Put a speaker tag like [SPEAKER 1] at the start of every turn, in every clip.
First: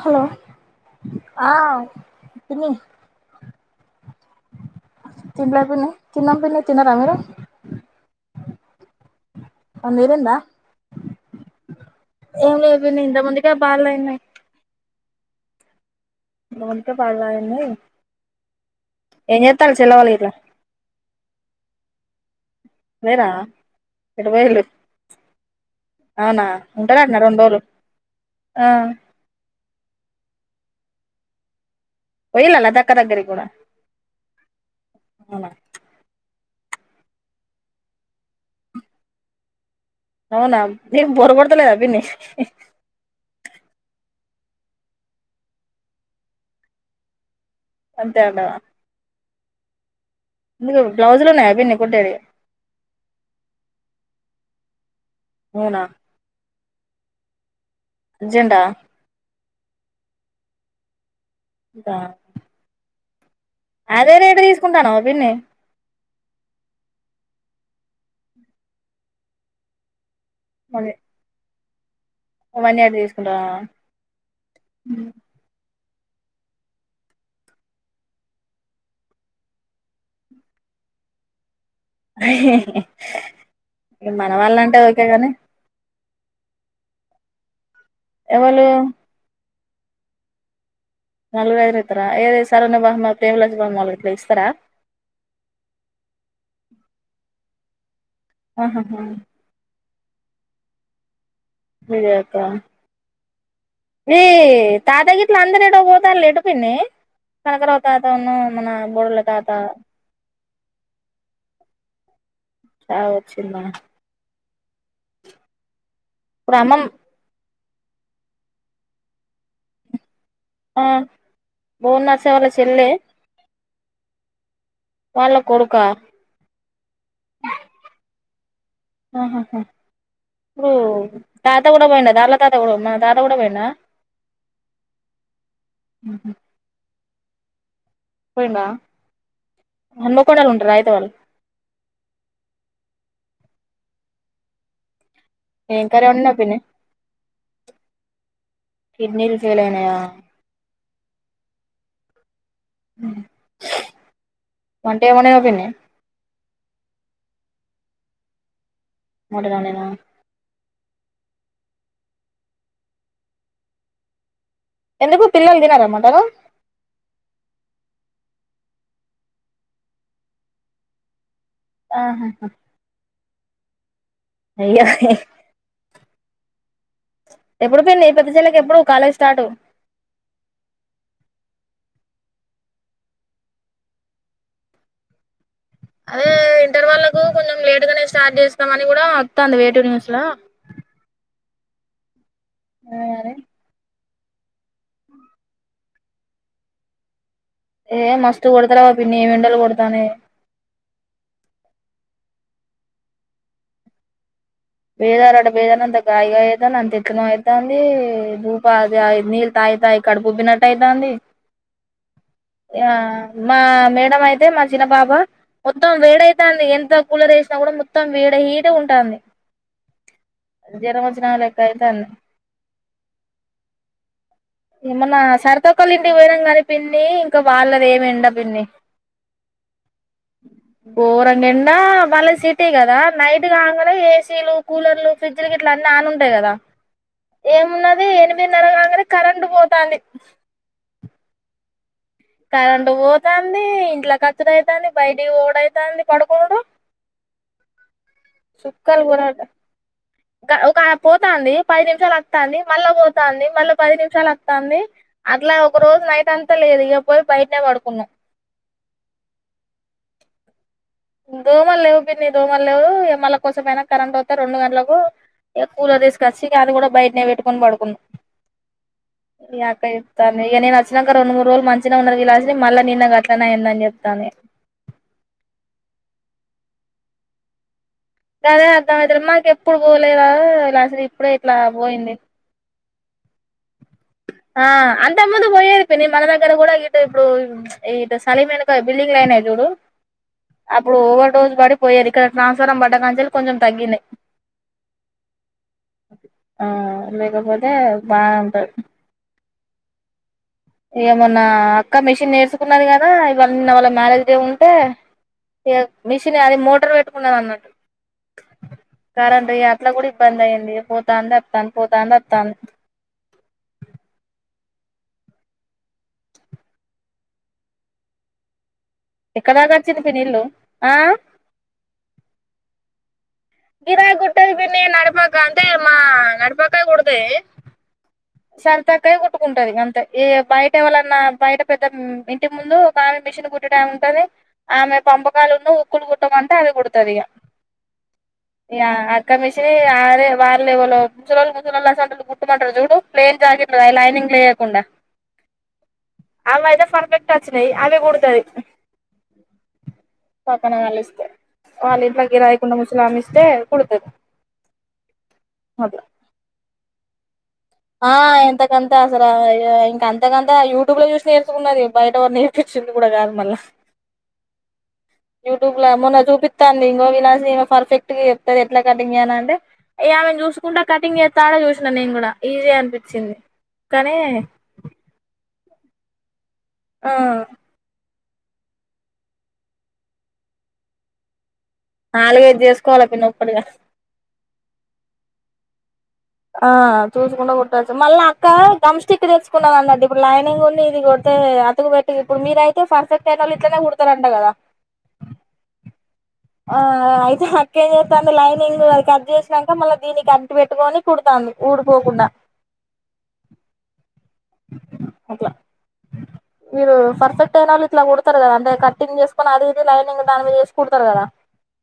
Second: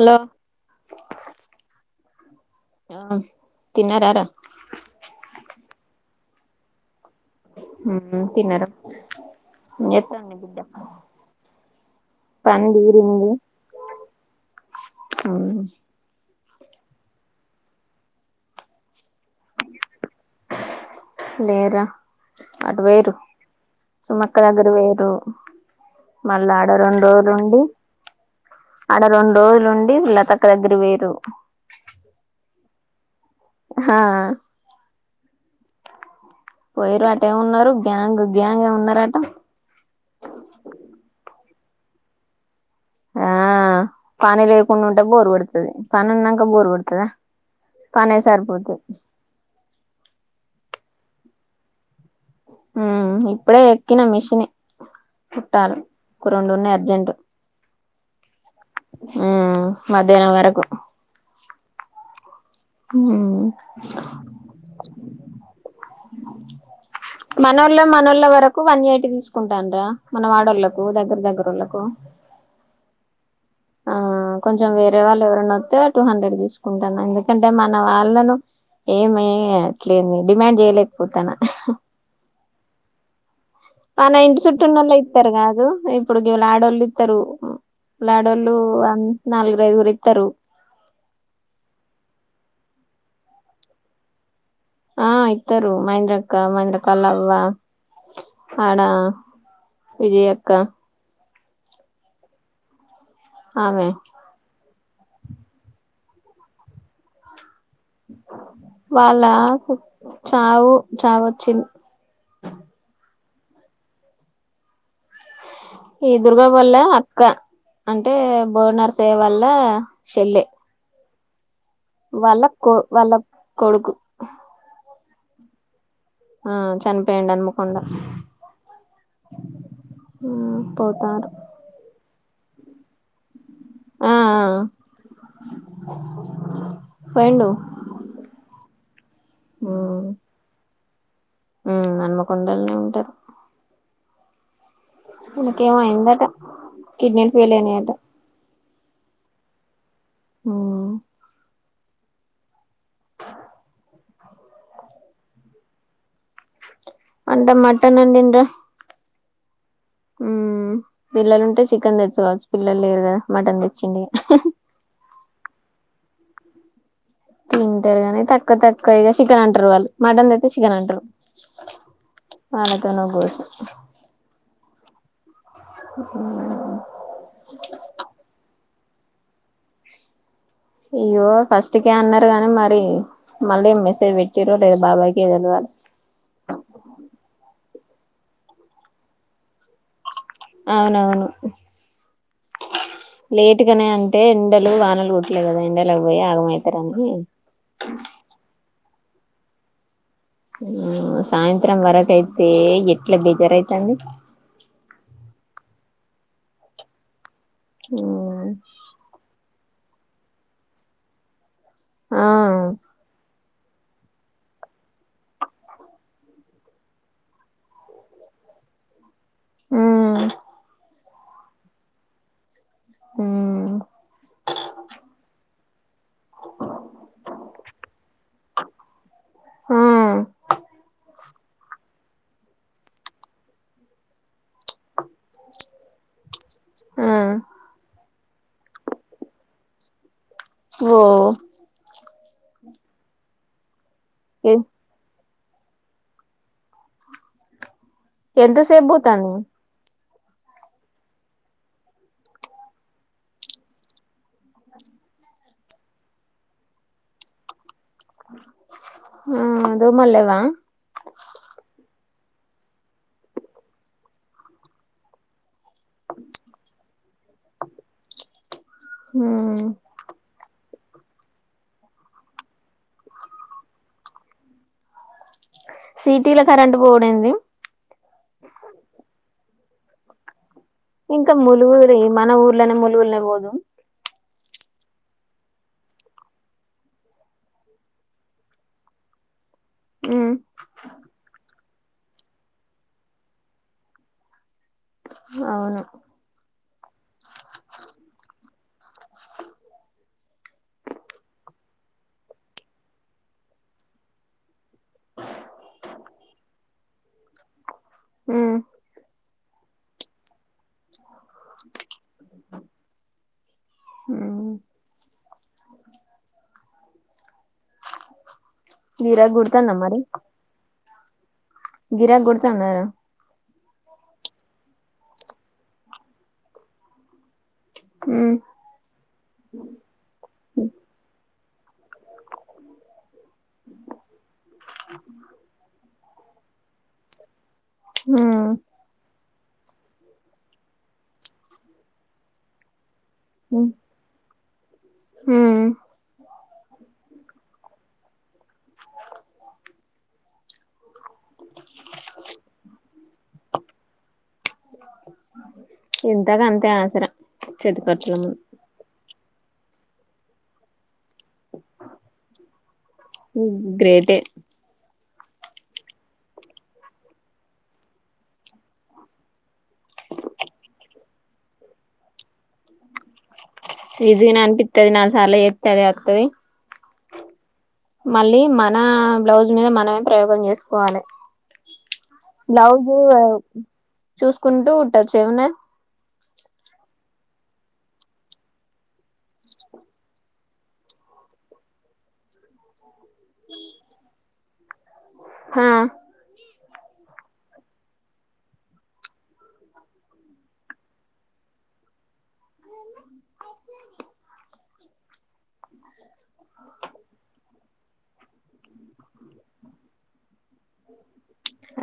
[SPEAKER 1] Hello ఆ... పిన్ని
[SPEAKER 2] ఆ. తిన్నారార.
[SPEAKER 1] హలో పిన్ని తిన్నం పిన్ని తిన్న రా మీరు.
[SPEAKER 2] తిన్నార ఏం
[SPEAKER 1] మీరిందా
[SPEAKER 2] చెప్తాన్రు
[SPEAKER 1] ఏం
[SPEAKER 2] పని
[SPEAKER 1] లేదు పిన్ని ఇంత
[SPEAKER 2] తీరింది
[SPEAKER 1] ముందుకే పాలు తాగిన
[SPEAKER 2] ఆఓ
[SPEAKER 1] మౌనిక పాలు తాగింది ఏం చెత్తన్లు చిన్నవాళ్లు ఇంట్ల
[SPEAKER 2] లేర అటు వేరు
[SPEAKER 1] ఎటు
[SPEAKER 2] సుమక్క
[SPEAKER 1] పోయిళ్ళు
[SPEAKER 2] దగ్గర వేయింరు
[SPEAKER 1] అవునా
[SPEAKER 2] మళ్ళా ఆడ రెండు
[SPEAKER 1] ఉంటారటనా
[SPEAKER 2] రోజులుండి
[SPEAKER 1] రోజులు ఆ
[SPEAKER 2] ఆడ రెండు రోజులుండి [unintelligible] లతక్క దగ్గరకి పోయిర్రు
[SPEAKER 1] యిల్ల లతక్క దగ్గరి
[SPEAKER 2] హా
[SPEAKER 1] అవునా
[SPEAKER 2] పోయిర్రు అటే ఉన్నరు గ్యాంగ్ గ్యాంగ్ ఏమో ఉన్నరట.
[SPEAKER 1] అవునా నీకు బోర్ కొడుత లేదా పిన్ని
[SPEAKER 2] ఆ పని లేకుండా ఉంటే బోరు కొడుతది. పని ఉన్నంక బోరు కొడుతుదా? పనే
[SPEAKER 1] అంతే అంటావా
[SPEAKER 2] సరిపోతది
[SPEAKER 1] బ్లౌజులు ఉన్నాయ పిన్ని కుట్టేడివి
[SPEAKER 2] ఇప్పుడే ఎక్కిన మిషిని కుట్టాలి
[SPEAKER 1] అవునా
[SPEAKER 2] ఒక రెండున్నై జెంట్
[SPEAKER 1] అర్జెంటా
[SPEAKER 2] మధ్యాహ్నం వరకు
[SPEAKER 1] ఇంకా
[SPEAKER 2] హ్మూ
[SPEAKER 1] అదే రేటు తీసుకుంటాన్నావా పిన్ని
[SPEAKER 2] మనోళ్ళ, మనోళ్ళ వరకు వన్ ఎయిటి తీసుకుంటాన్ రా మన వాడోళ్లకు దగ్గర దగ్గరోళ్ళకు కో
[SPEAKER 1] వన్ ఎయిటీ తీస్
[SPEAKER 2] ఆ కొంచెం వేరే వాళ్ళు ఎవరన్న వత్తే టూ హండ్రెడ్ తీసుకుంటాన, ఎందుకంటే మన వాళ్ళను ఏమీ అట్లేమీ డిమాండ్ చేయలేకపోతాన. మన ఇంటి
[SPEAKER 1] వాళ్ళంటే
[SPEAKER 2] సుట్టున్నోళ్ళే
[SPEAKER 1] ఓకే గాని
[SPEAKER 2] ఇత్తరు గాదు ఇప్పుడు గివళ ఆడళ్ళు ఇత్తరూ లాడోలు
[SPEAKER 1] ఎవలు
[SPEAKER 2] అం నలు గైదుగురు ఇత్తరు
[SPEAKER 1] నాలుగురైదుగురు ఇత్తరా ఏదీ సరోణ, బహమ్మ, ప్రేమలచ్చువమ్మోలు గిట్ల ఇస్తరా
[SPEAKER 2] ఆ ఇత్తరు మహేంద్రక్క, మహేంద్రక్కోలా అవ్వ.
[SPEAKER 1] ఆహాహా
[SPEAKER 2] విజయక్క
[SPEAKER 1] మీరత
[SPEAKER 2] ఆమె
[SPEAKER 1] ఏ తాతగిట్ల అందరు ఎటో పోతాళ్ళు లేెటు పిన్ని కనకరావు తాతను మన బోడుల
[SPEAKER 2] వాళ్ళా
[SPEAKER 1] తాత
[SPEAKER 2] చావు చావు వచ్చిం
[SPEAKER 1] చిందా
[SPEAKER 2] ఈ దుర్గ
[SPEAKER 1] ఇప్పుడు
[SPEAKER 2] వాళ్ళ
[SPEAKER 1] అమ్మమ్
[SPEAKER 2] అక్క అంటే బోర్నర్స్సే వల్ల షెల్లె
[SPEAKER 1] ఆ బోర్నర్స వాళ్ళ
[SPEAKER 2] కో
[SPEAKER 1] చెల్లె
[SPEAKER 2] వాళ్ళ కొడుకు
[SPEAKER 1] వాళ్ళ కొడుకా
[SPEAKER 2] ఆ చన్పోయిండ్ అన్మకొండ
[SPEAKER 1] ఆహహా ఇప్పుడు
[SPEAKER 2] పోతారు
[SPEAKER 1] తాత గుడా పోయిండా దార్లొక్ మీ తాత గుడ్ మా తాత గుడా పోయిండ్ అలో
[SPEAKER 2] ఆ
[SPEAKER 1] మ్మ్ హు
[SPEAKER 2] పోయిండు
[SPEAKER 1] పోయిండా
[SPEAKER 2] ఉమ్
[SPEAKER 1] హన్మకొండల్ ఉంటరా ఐతే వాళ్ళు
[SPEAKER 2] హన్మకొండలనే ఉంటారు ఇనకేమో
[SPEAKER 1] ఏం కర్రీ
[SPEAKER 2] ఐన్దట
[SPEAKER 1] వండినావు పిన్ని
[SPEAKER 2] కిడ్నీలు ఫెయిల్ ఐనాయట
[SPEAKER 1] కిడ్నీలు ఫేలైనాయా
[SPEAKER 2] మ్మ్
[SPEAKER 1] [unintelligible] వంటెం వండినావ్ పిన్ని
[SPEAKER 2] అంటె మటన్ అండిన్రా
[SPEAKER 1] మూడుగా నేను
[SPEAKER 2] మ్మ్ పిల్లలుంటే చికెన్ తెచ్చుకోవచ్చు పిల్లలు లేరు గదా మటన్ తెచ్చిండిగ
[SPEAKER 1] ఎందుకు పిల్లల్ తినరా మటను
[SPEAKER 2] తింటరు గనీ తక్కువ తక్కువ ఇగ సికినన్ట్రు వాళ్ళు మటన్ తెత్తే సికినన్ట్రు
[SPEAKER 1] ఆహా
[SPEAKER 2] మనతోనుఘోష్ [inaudible]
[SPEAKER 1] అయ్య
[SPEAKER 2] మ్మ్
[SPEAKER 1] ఎప్పుడు పిన్ని పెద్ద చెల్లెకెప్పుడు కాలేజ్ స్టార్టు
[SPEAKER 2] అయ్యో ఫస్ట్కే అన్నరు గని మరి మల్లెం మెసేజ్ పెట్టిరో లేదో బాబాయ్ కె దెలవాల
[SPEAKER 1] అదే ఇంటర్ వాళ్ళకు కొంచెం లేటు గనే స్టార్ట్ చేస్తాం అని గుడా వత్తాంది వెట్
[SPEAKER 2] అవునవును
[SPEAKER 1] అదే
[SPEAKER 2] లేటు గనే అంత్ అంటే ఎండలు వానలు కొట్లే కదా ఎండలు అవ్ పోయి ఆగమైతరని
[SPEAKER 1] ఏ మస్తు కొడతరు గా పిన్ని ఏమెండలు గొడతన్నాయే
[SPEAKER 2] మ్మ్ సాయంత్రం వరకైతే ఎట్ల బేజారైతాంది.
[SPEAKER 1] వేదారోడ వేదన్నంత కాయగా ఏదన్నంత ఎక్కు మాయ్ తాంది భూప అది ఆయ్ నీల్ తాగి తాగి కడుపుబ్బినట్టయితాంది.
[SPEAKER 2] ఆ
[SPEAKER 1] మా మేడం అయితే మా చిన పాప మొత్తం వేడైతాంది ఎంత కూలర్ వేసినా కూడా మొత్తం వేడై హీటుగా ఉంటాంది.
[SPEAKER 2] హ్మ్
[SPEAKER 1] జ్వరం వచ్చినాల ఇట్టైతాంది. ఏమన్నా సరతక్కోళ్ళ ఇంటికి పోయినాం కానీ పిన్ని ఇంకా వాళ్ళది ఏమి ఎండ పిన్ని గోరం నిండా మళ్ళ సిటీ కదా నైట్ కాకుండా చేసి తేలు కూలర్లు, ఫ్రిడ్జ్లు గిట్లా అన్నీ ఆన్ ఉంటాయి కదా
[SPEAKER 2] ఆ
[SPEAKER 1] ఏమున్నది ఏ [unintelligible] కరెంటు పోతాంది
[SPEAKER 2] ఓ
[SPEAKER 1] కరెంటు పోతాంది. ఇట్లా కచరైతాంది బై ఇది ఓడయితాంది పడుకోడు.
[SPEAKER 2] ఎంతసేపు పోతాను.
[SPEAKER 1] ఒక పోతాంది పది నిమిషాలు వత్తాంది మళ్ళా పోతాంది మళ్ళా పది నిమిషాలు వత్తాంది అట్లా ఒక రోజు నైట్ అంతా లేదు ఇక పోయి బయటనే పడుకో
[SPEAKER 2] ఆ అదో మల్ల వా
[SPEAKER 1] దోమలు లేవు పిన్ని దోమలు లేవు ఏ మళ కోసమైనా కరెంట్ వస్తే రెండు గంటలకు ఇగ కూలర్ తీసుకొచ్చి గది కూడా బయటనే పెట్టుకొని పడుకున్నాం ఇగ అక్క చెప్తాంది ఇగ నే అస చ్చినాక రెండు మూడు రోజులు మంచిగా ఉన్నారు కలాసి మళ్ళా నిన్న గట్లనే అయిందని చెప్తాంది.
[SPEAKER 2] సిటీ లో కరెంటు పోవుడేంది
[SPEAKER 1] గదే అర్థం అయితలేదు. మాకెప్పు ఇప్పుడు పోలేదా విలాసిని ఇప్పుడే
[SPEAKER 2] ఇంకా
[SPEAKER 1] ఇట్లా
[SPEAKER 2] ములుగూరే
[SPEAKER 1] పోయింది
[SPEAKER 2] మన ఊర్లోనే మురు జూన్ లో బోదు
[SPEAKER 1] ఆ అంతకు ముందు పోయేది పిన్ని మన దగ్గర కూడా ఇటు ఇప్పుడు ఇటు సలీమెనకాల బిల్డింగ్లయినాయి చూడు
[SPEAKER 2] ఉమ్
[SPEAKER 1] అప్పుడు ఓవర్డోసు పడి పోయేది ఇక్కడ ట్రాన్స్ఫారం పడ్డ కాంచి కొంచెం తగ్గినాయి.
[SPEAKER 2] అవును
[SPEAKER 1] ఆ లేకపోతే బా ఉంట ఏమన్నా అక్క మిషన్ నేర్చుకున్నది కదా ఇవాళ నిన్న వాళ్ళ మ్యారేజ్డే ఉంటే మిషన్ అది మోటర్ పెట్టుకున్నాను అన్నట్టు
[SPEAKER 2] హ్మ్
[SPEAKER 1] కరెంటు అట్లా కూడా ఇబ్బంది అయింది పో వత్తాంది, వత్తాంది పోతాంది వత్తాంది.
[SPEAKER 2] ఉమ్ గిరాక్
[SPEAKER 1] ఎక్కడ దాకా
[SPEAKER 2] గుడుతుందా మరి
[SPEAKER 1] వచ్చింది పిన్ని ఇల్లు ఆ
[SPEAKER 2] గిరాక్ కుడుతందార
[SPEAKER 1] గిరా గుట్టది పిన్నీ నడపాక అంతే మా నడపాక కుడదది
[SPEAKER 2] ఉమ్
[SPEAKER 1] సంతాకాయ కొట్టుకుంటది గంతే ఈ బయట ఎవళన్నా పయట పెద్ద ఇంటి ముందు ఒక ఆమె మిషన్ కుట్టటమే ఉంటుంది ఆమె పంపకాలున్న స్ కూల్ కుట్టమంట అది కూడతాది ఇగ
[SPEAKER 2] ఆ
[SPEAKER 1] కమిషి అరే వాళ్ళేవలో ముసలోళ్ళు ముసలోళ్ళు అసలు కుట్మంటరు చూడు ప్లేన్
[SPEAKER 2] ఉమ్
[SPEAKER 1] జాకిట్లు లైనింగ్ లే కుండ,
[SPEAKER 2] ఉమ్
[SPEAKER 1] అవైతే పర్ఫెక్ట్ వచ్చినై అదే కుడుతది పక్కన వాళ్ళు ఇస్ వాళ్ళింట్ల కిరాయికున్న ముసలామే ఇస్తే కుడుతది
[SPEAKER 2] సర
[SPEAKER 1] ఆ ఎంతకంత ఇంక అంతకంత యూ ట్యూబ్ లో చూసి నేర్చుకున్నదే బయటెవరు నేర్పించింది కూడ కాదు మళ్ళ
[SPEAKER 2] గ్రేటే
[SPEAKER 1] యూట్యూబ్ లా మొన్న చూపిస్తాంది ఇంగో వినాసి పర్ఫెక్ట్ గా చెప్తది ఎట్ల కటింగ్ చేయలంటే, ఇగ ఆమెను చూసుకుంటా కటింగ్ చేస్తాంటె చూసినను నేను కూడా ఈజీ అనిపిచి
[SPEAKER 2] ఈజీనే అనిపిత్తది నాలుగు సార్లు గదే అత్తది
[SPEAKER 1] ఆ
[SPEAKER 2] మళ్ళీ మనా బ్లౌజ్ మీద మనమే ప్రయోగం చేసుకోవాలి
[SPEAKER 1] నాలుగైదు చేసుకోవాలి ఒప్పనొప్పటిగా
[SPEAKER 2] కుంటూ కుట్టొచ్చు ఎమునై
[SPEAKER 1] ఆ చూసుకుంట కుట్టొచ్చు మళ్ళ అక్క గమ్ స్టిక్ తెచ్చుకున్నాందండి ఇప్పుడు లైనింగ్ ను ఇది కుడితే అతుకు పెట్టి ఇప్పుడు మీరైయతే ఫర్ ఫెక్ట్ అయినోళ్ళు ఇట్లనే కుడతరు అంట కదా
[SPEAKER 2] హా
[SPEAKER 1] ఆ అయితే అక్క ఏం చేస్తాంది లైనింగ్ అది కట్ చేసినంక మళ్ళ దీన్నికంటి పెట్టుకోని కుడుతాంది ఊడికోకుండా అట్ల, మీరు పర్ఫెక్ట్ అయినోళ్ళు ఇట్ల కుడతరు కదా అంటే కట్టింగ్ చేస్కొని అది ఇది లైనింగ్ దాని మీద ఏసి కుడతరు కదా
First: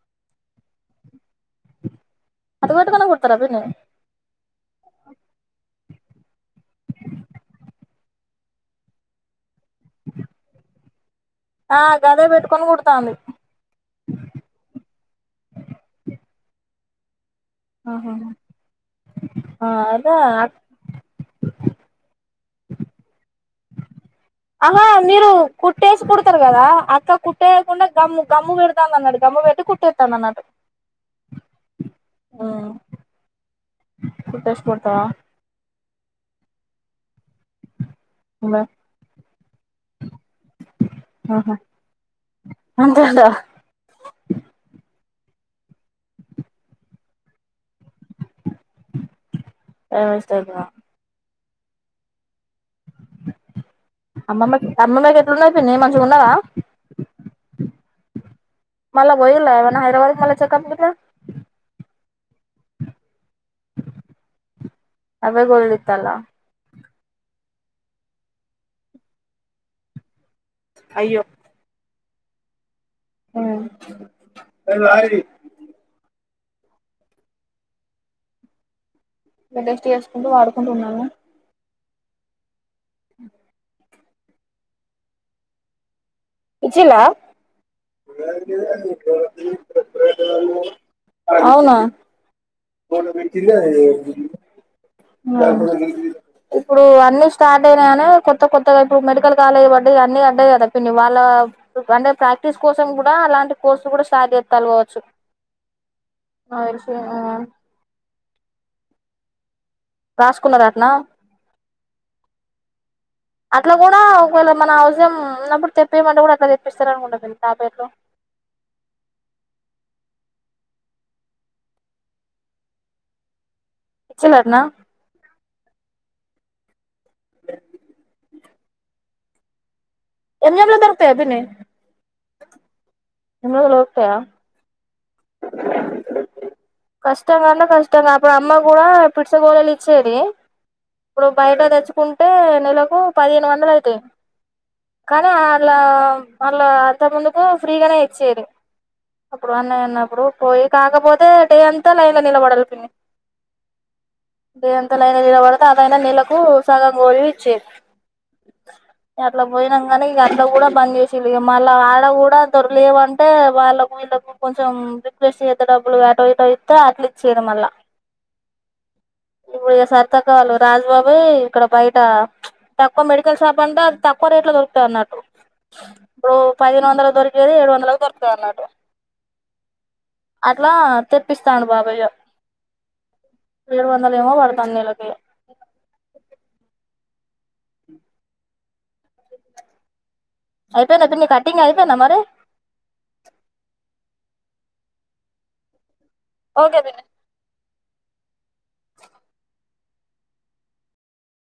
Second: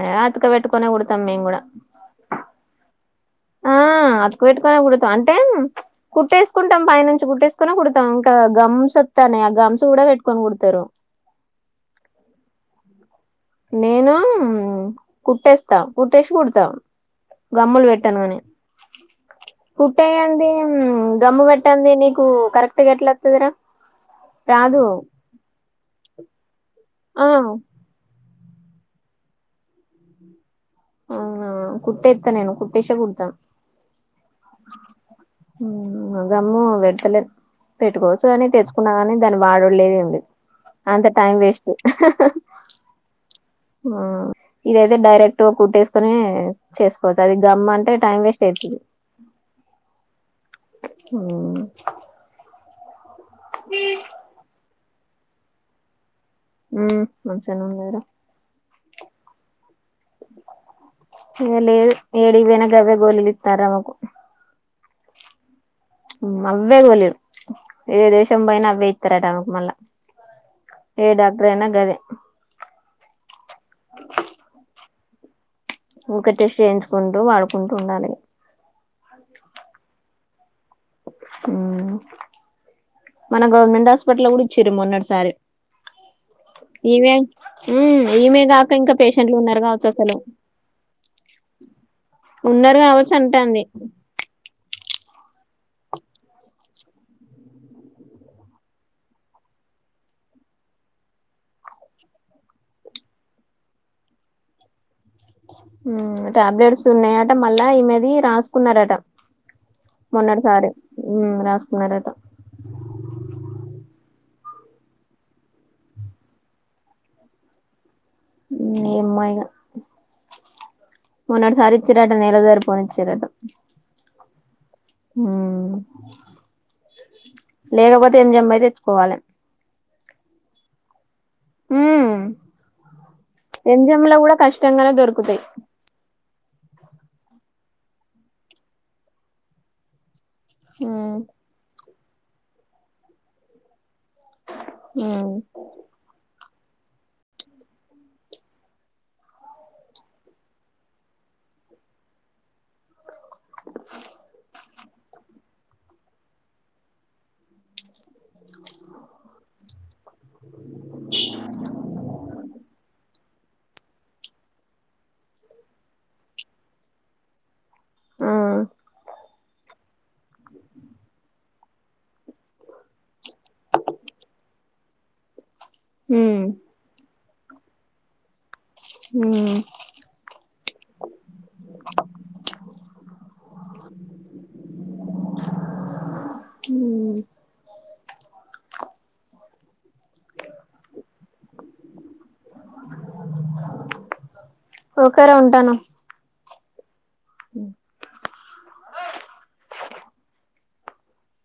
[SPEAKER 2] అ అత్కపెట్టుకొనే కుడుతం మేం గూడ
[SPEAKER 1] అటు పెట్టుకొని కుడతారా పిన్ని
[SPEAKER 2] ఆ అతుకు పెట్టుకొని కుడత అంటే, ప్చ్ కుట్టేసుకుంటాం పైనుంచి కుట్టేసుకొని కుడతాం గా గంసోత్తన్నైఆ గమ్స్ కూడ పెట్కొని కుడుతరు
[SPEAKER 1] ఆ గదే పెట్టుకొని కుడతాంది
[SPEAKER 2] నేను కుట్టేస్తా [unintelligible] గమ్ములు
[SPEAKER 1] ఆహా
[SPEAKER 2] పెట్టను గాని
[SPEAKER 1] ఆ అదే
[SPEAKER 2] కుట్టేయంది గమ్ము పె కుట్టంది నీకు కరెక్ట్గా ఎట్లత్తదిరా
[SPEAKER 1] అహా, మీరు కుట్టేసి కుడతరు కదా, అక్క
[SPEAKER 2] ఆ
[SPEAKER 1] కుట్టేయకుండా గమ్ము గమ్ము పెడతాంది అన్నడు గమ్ము పెట్టి కుట్టేత్తాంది అన్నట్టు
[SPEAKER 2] అవునా కుట్టేత్త నేను కుట్టేసే కుడుత
[SPEAKER 1] కుట్టేసి కుడతావా
[SPEAKER 2] గమ్ము బెడుతలేన్ పెట్టుకోవచ్చు అని తెచ్చుకున్న కాని దాన్ని వాడుడు లేదు ఏం లేదు. అంత టైం వేస్ట్
[SPEAKER 1] అంతేంట
[SPEAKER 2] మ్మ్ ఇదైతే డైరెక్ట్ కుట్టు కుట్టేసుకొని చేసుకోవచ్చు అది గమ్ అం టే టైం వేస్ట్ అయితది. హ్మూ
[SPEAKER 1] అమ్మమ్మ క్ అమ్మమ్మకి ఎట్లున్నాయి పిన్ని మంచిగాన్నారా
[SPEAKER 2] ఉమ్మ్ మంచిగానే ఉన్నాయి రా
[SPEAKER 1] మల్ పోయిల్ హైదరాబాద్ కి మల్ల చెకప్ కిట్ల
[SPEAKER 2] ఇగ లేదు ఏడికి పోయిన గవే గోలీలు ఇస్తున్నారా ఆమెకు
[SPEAKER 1] అవే గోళీలు ఇత్తల్లా
[SPEAKER 2] ప్చ్ అవ్వే గోళీలు ఏ దేశం పోయినా అవే ఇస్తారట ఆమెకు మల్ల ఏ డాక్టర్ అయినా గదే
[SPEAKER 1] ఉమ్మ్
[SPEAKER 2] ఊక టెస్ట్ చేయించుకుంటూ వాడుకుంటూ ఉండాలి
[SPEAKER 1] బస్ చేసుకుంటూ వాడు కొంటన్నాము
[SPEAKER 2] ఉమ్ మన గవర్నమెంట్ హాస్ప్ట్ హాస్పిటల్ కూడా ఇచ్చారు మొన్నటిసారి
[SPEAKER 1] ఇచ్చలా
[SPEAKER 2] ఈమె ఉమ్ ఈమె కాక ఇంకా పేషెంట్లు ఉన్నారు కావచ్చు అసలు
[SPEAKER 1] అవునా
[SPEAKER 2] ఉన్నారు కావచ్చు అంటాంది
[SPEAKER 1] ఆ ఇప్పుడు అన్ని స్టార్ట్ అయినాయనే కొత్త కొత్తగా ఇప్పుడు మెడికల్ కాలేజ్ పడ్డ అన్ని అడ్డాయి కదా వాళ్ళ అంటే ప్రాక్టీస్ కోసం కూడా అలాంటి కోర్సు కూడా స్టార్ట్ చేస్తాలుకవచ్చు
[SPEAKER 2] ఉం టాబ్లెట్స్ ఉన్నాయట మళ్ళా ఈమెది రాసు కున్నారట
[SPEAKER 1] రాసుకున్నారు
[SPEAKER 2] మొన్నటిసారి
[SPEAKER 1] అట్నా
[SPEAKER 2] రాసుకున్నారట
[SPEAKER 1] అట్లా కూడా మన అవసరం ఉన్నప్పుడు తెప్పేయమంటే కూడా అట్లా తెప్పిస్తారు అనుకుంటకదా టాబ్లెట్లు
[SPEAKER 2] ఏమ్మాయిగా మొన్నటిసారి ఇచ్చారట నెలసరిపోను ఇచ్చారట
[SPEAKER 1] చిలట్న
[SPEAKER 2] ఉమ్మ్ లేకపోతే ఏం జమ్మ పోయి తెచ్చుకోవాలి
[SPEAKER 1] ఏం జంలో దొరుకుత్ పబనే
[SPEAKER 2] ఎంజెమ్ల కూడా కష్టం. ఇంగానే దొరుకుతాయి.
[SPEAKER 1] కష్టంగాంటే కష్టంగా అప్పుడు అమ్మా కూడా పిడిసకోళలి ఇచ్చేది.
[SPEAKER 2] ఉమ్
[SPEAKER 1] ఇప్పుడు బయట తేచ్చు కుంటే నెలకు పదిహేను వందలు అయితాయి. కానీ
[SPEAKER 2] ఉమ్
[SPEAKER 1] ఆర్లాం వాళ్ళు అంత ముందుకు ఫ్రీగానే ఇచ్చేది అప్పుడు అన్న అన్న ఇప్పుడు పోయి కాకపోతే డే అంతా లైన్ లో నిలబడలి పిన్ని డే అంతా లైన్ నిలబడితే అదైనా నెలకు సగం గోళీలు ఇచ్చేది అట్లా పోయినం కానీ ఇంకా అట్లా కూడా బంద్ చేసిల్లు మళ్ళ ఆడ కూడా దొర్లులేవాన్ అంటే వాళ్ళకు వీళ్ళలకు కొంచెం రిక్వెస్ట్ చేస్తే డబ్బులు అటో ఇటో ఇత్తే అట్లే ఇచ్చిళ్ళు మళ్ళ
[SPEAKER 2] ఆ
[SPEAKER 1] ఇప్పుడు సరిత అక్క వాళ్లు రాజు బాబాయ్ ఇక్కడ బయట ప్చ్ తక్కువ మెడికల్ షాప్ అంటే అతితక్కువ రేట్లు దొరు తే అన్నట్టు ఇప్పుడు
[SPEAKER 2] ఉమ్
[SPEAKER 1] పది హేను వందలకు దొరి లేదా ఏడు వందలకు దొరుకుతది అన్నట్టు
[SPEAKER 2] హ్మ్
[SPEAKER 1] అట్లా తెప్పిస్తాను బాబాయ్ ఇగ ఏడు వందలు ఏమో పడతాంది నెలకి ఇగా
[SPEAKER 2] హు
[SPEAKER 1] అయిపోయిందా పిన్ని కటింగ్ అయిపోయిందా మరి
[SPEAKER 2] ఓకే రా ఉంటాను.
[SPEAKER 1] ఓకే పిన్ని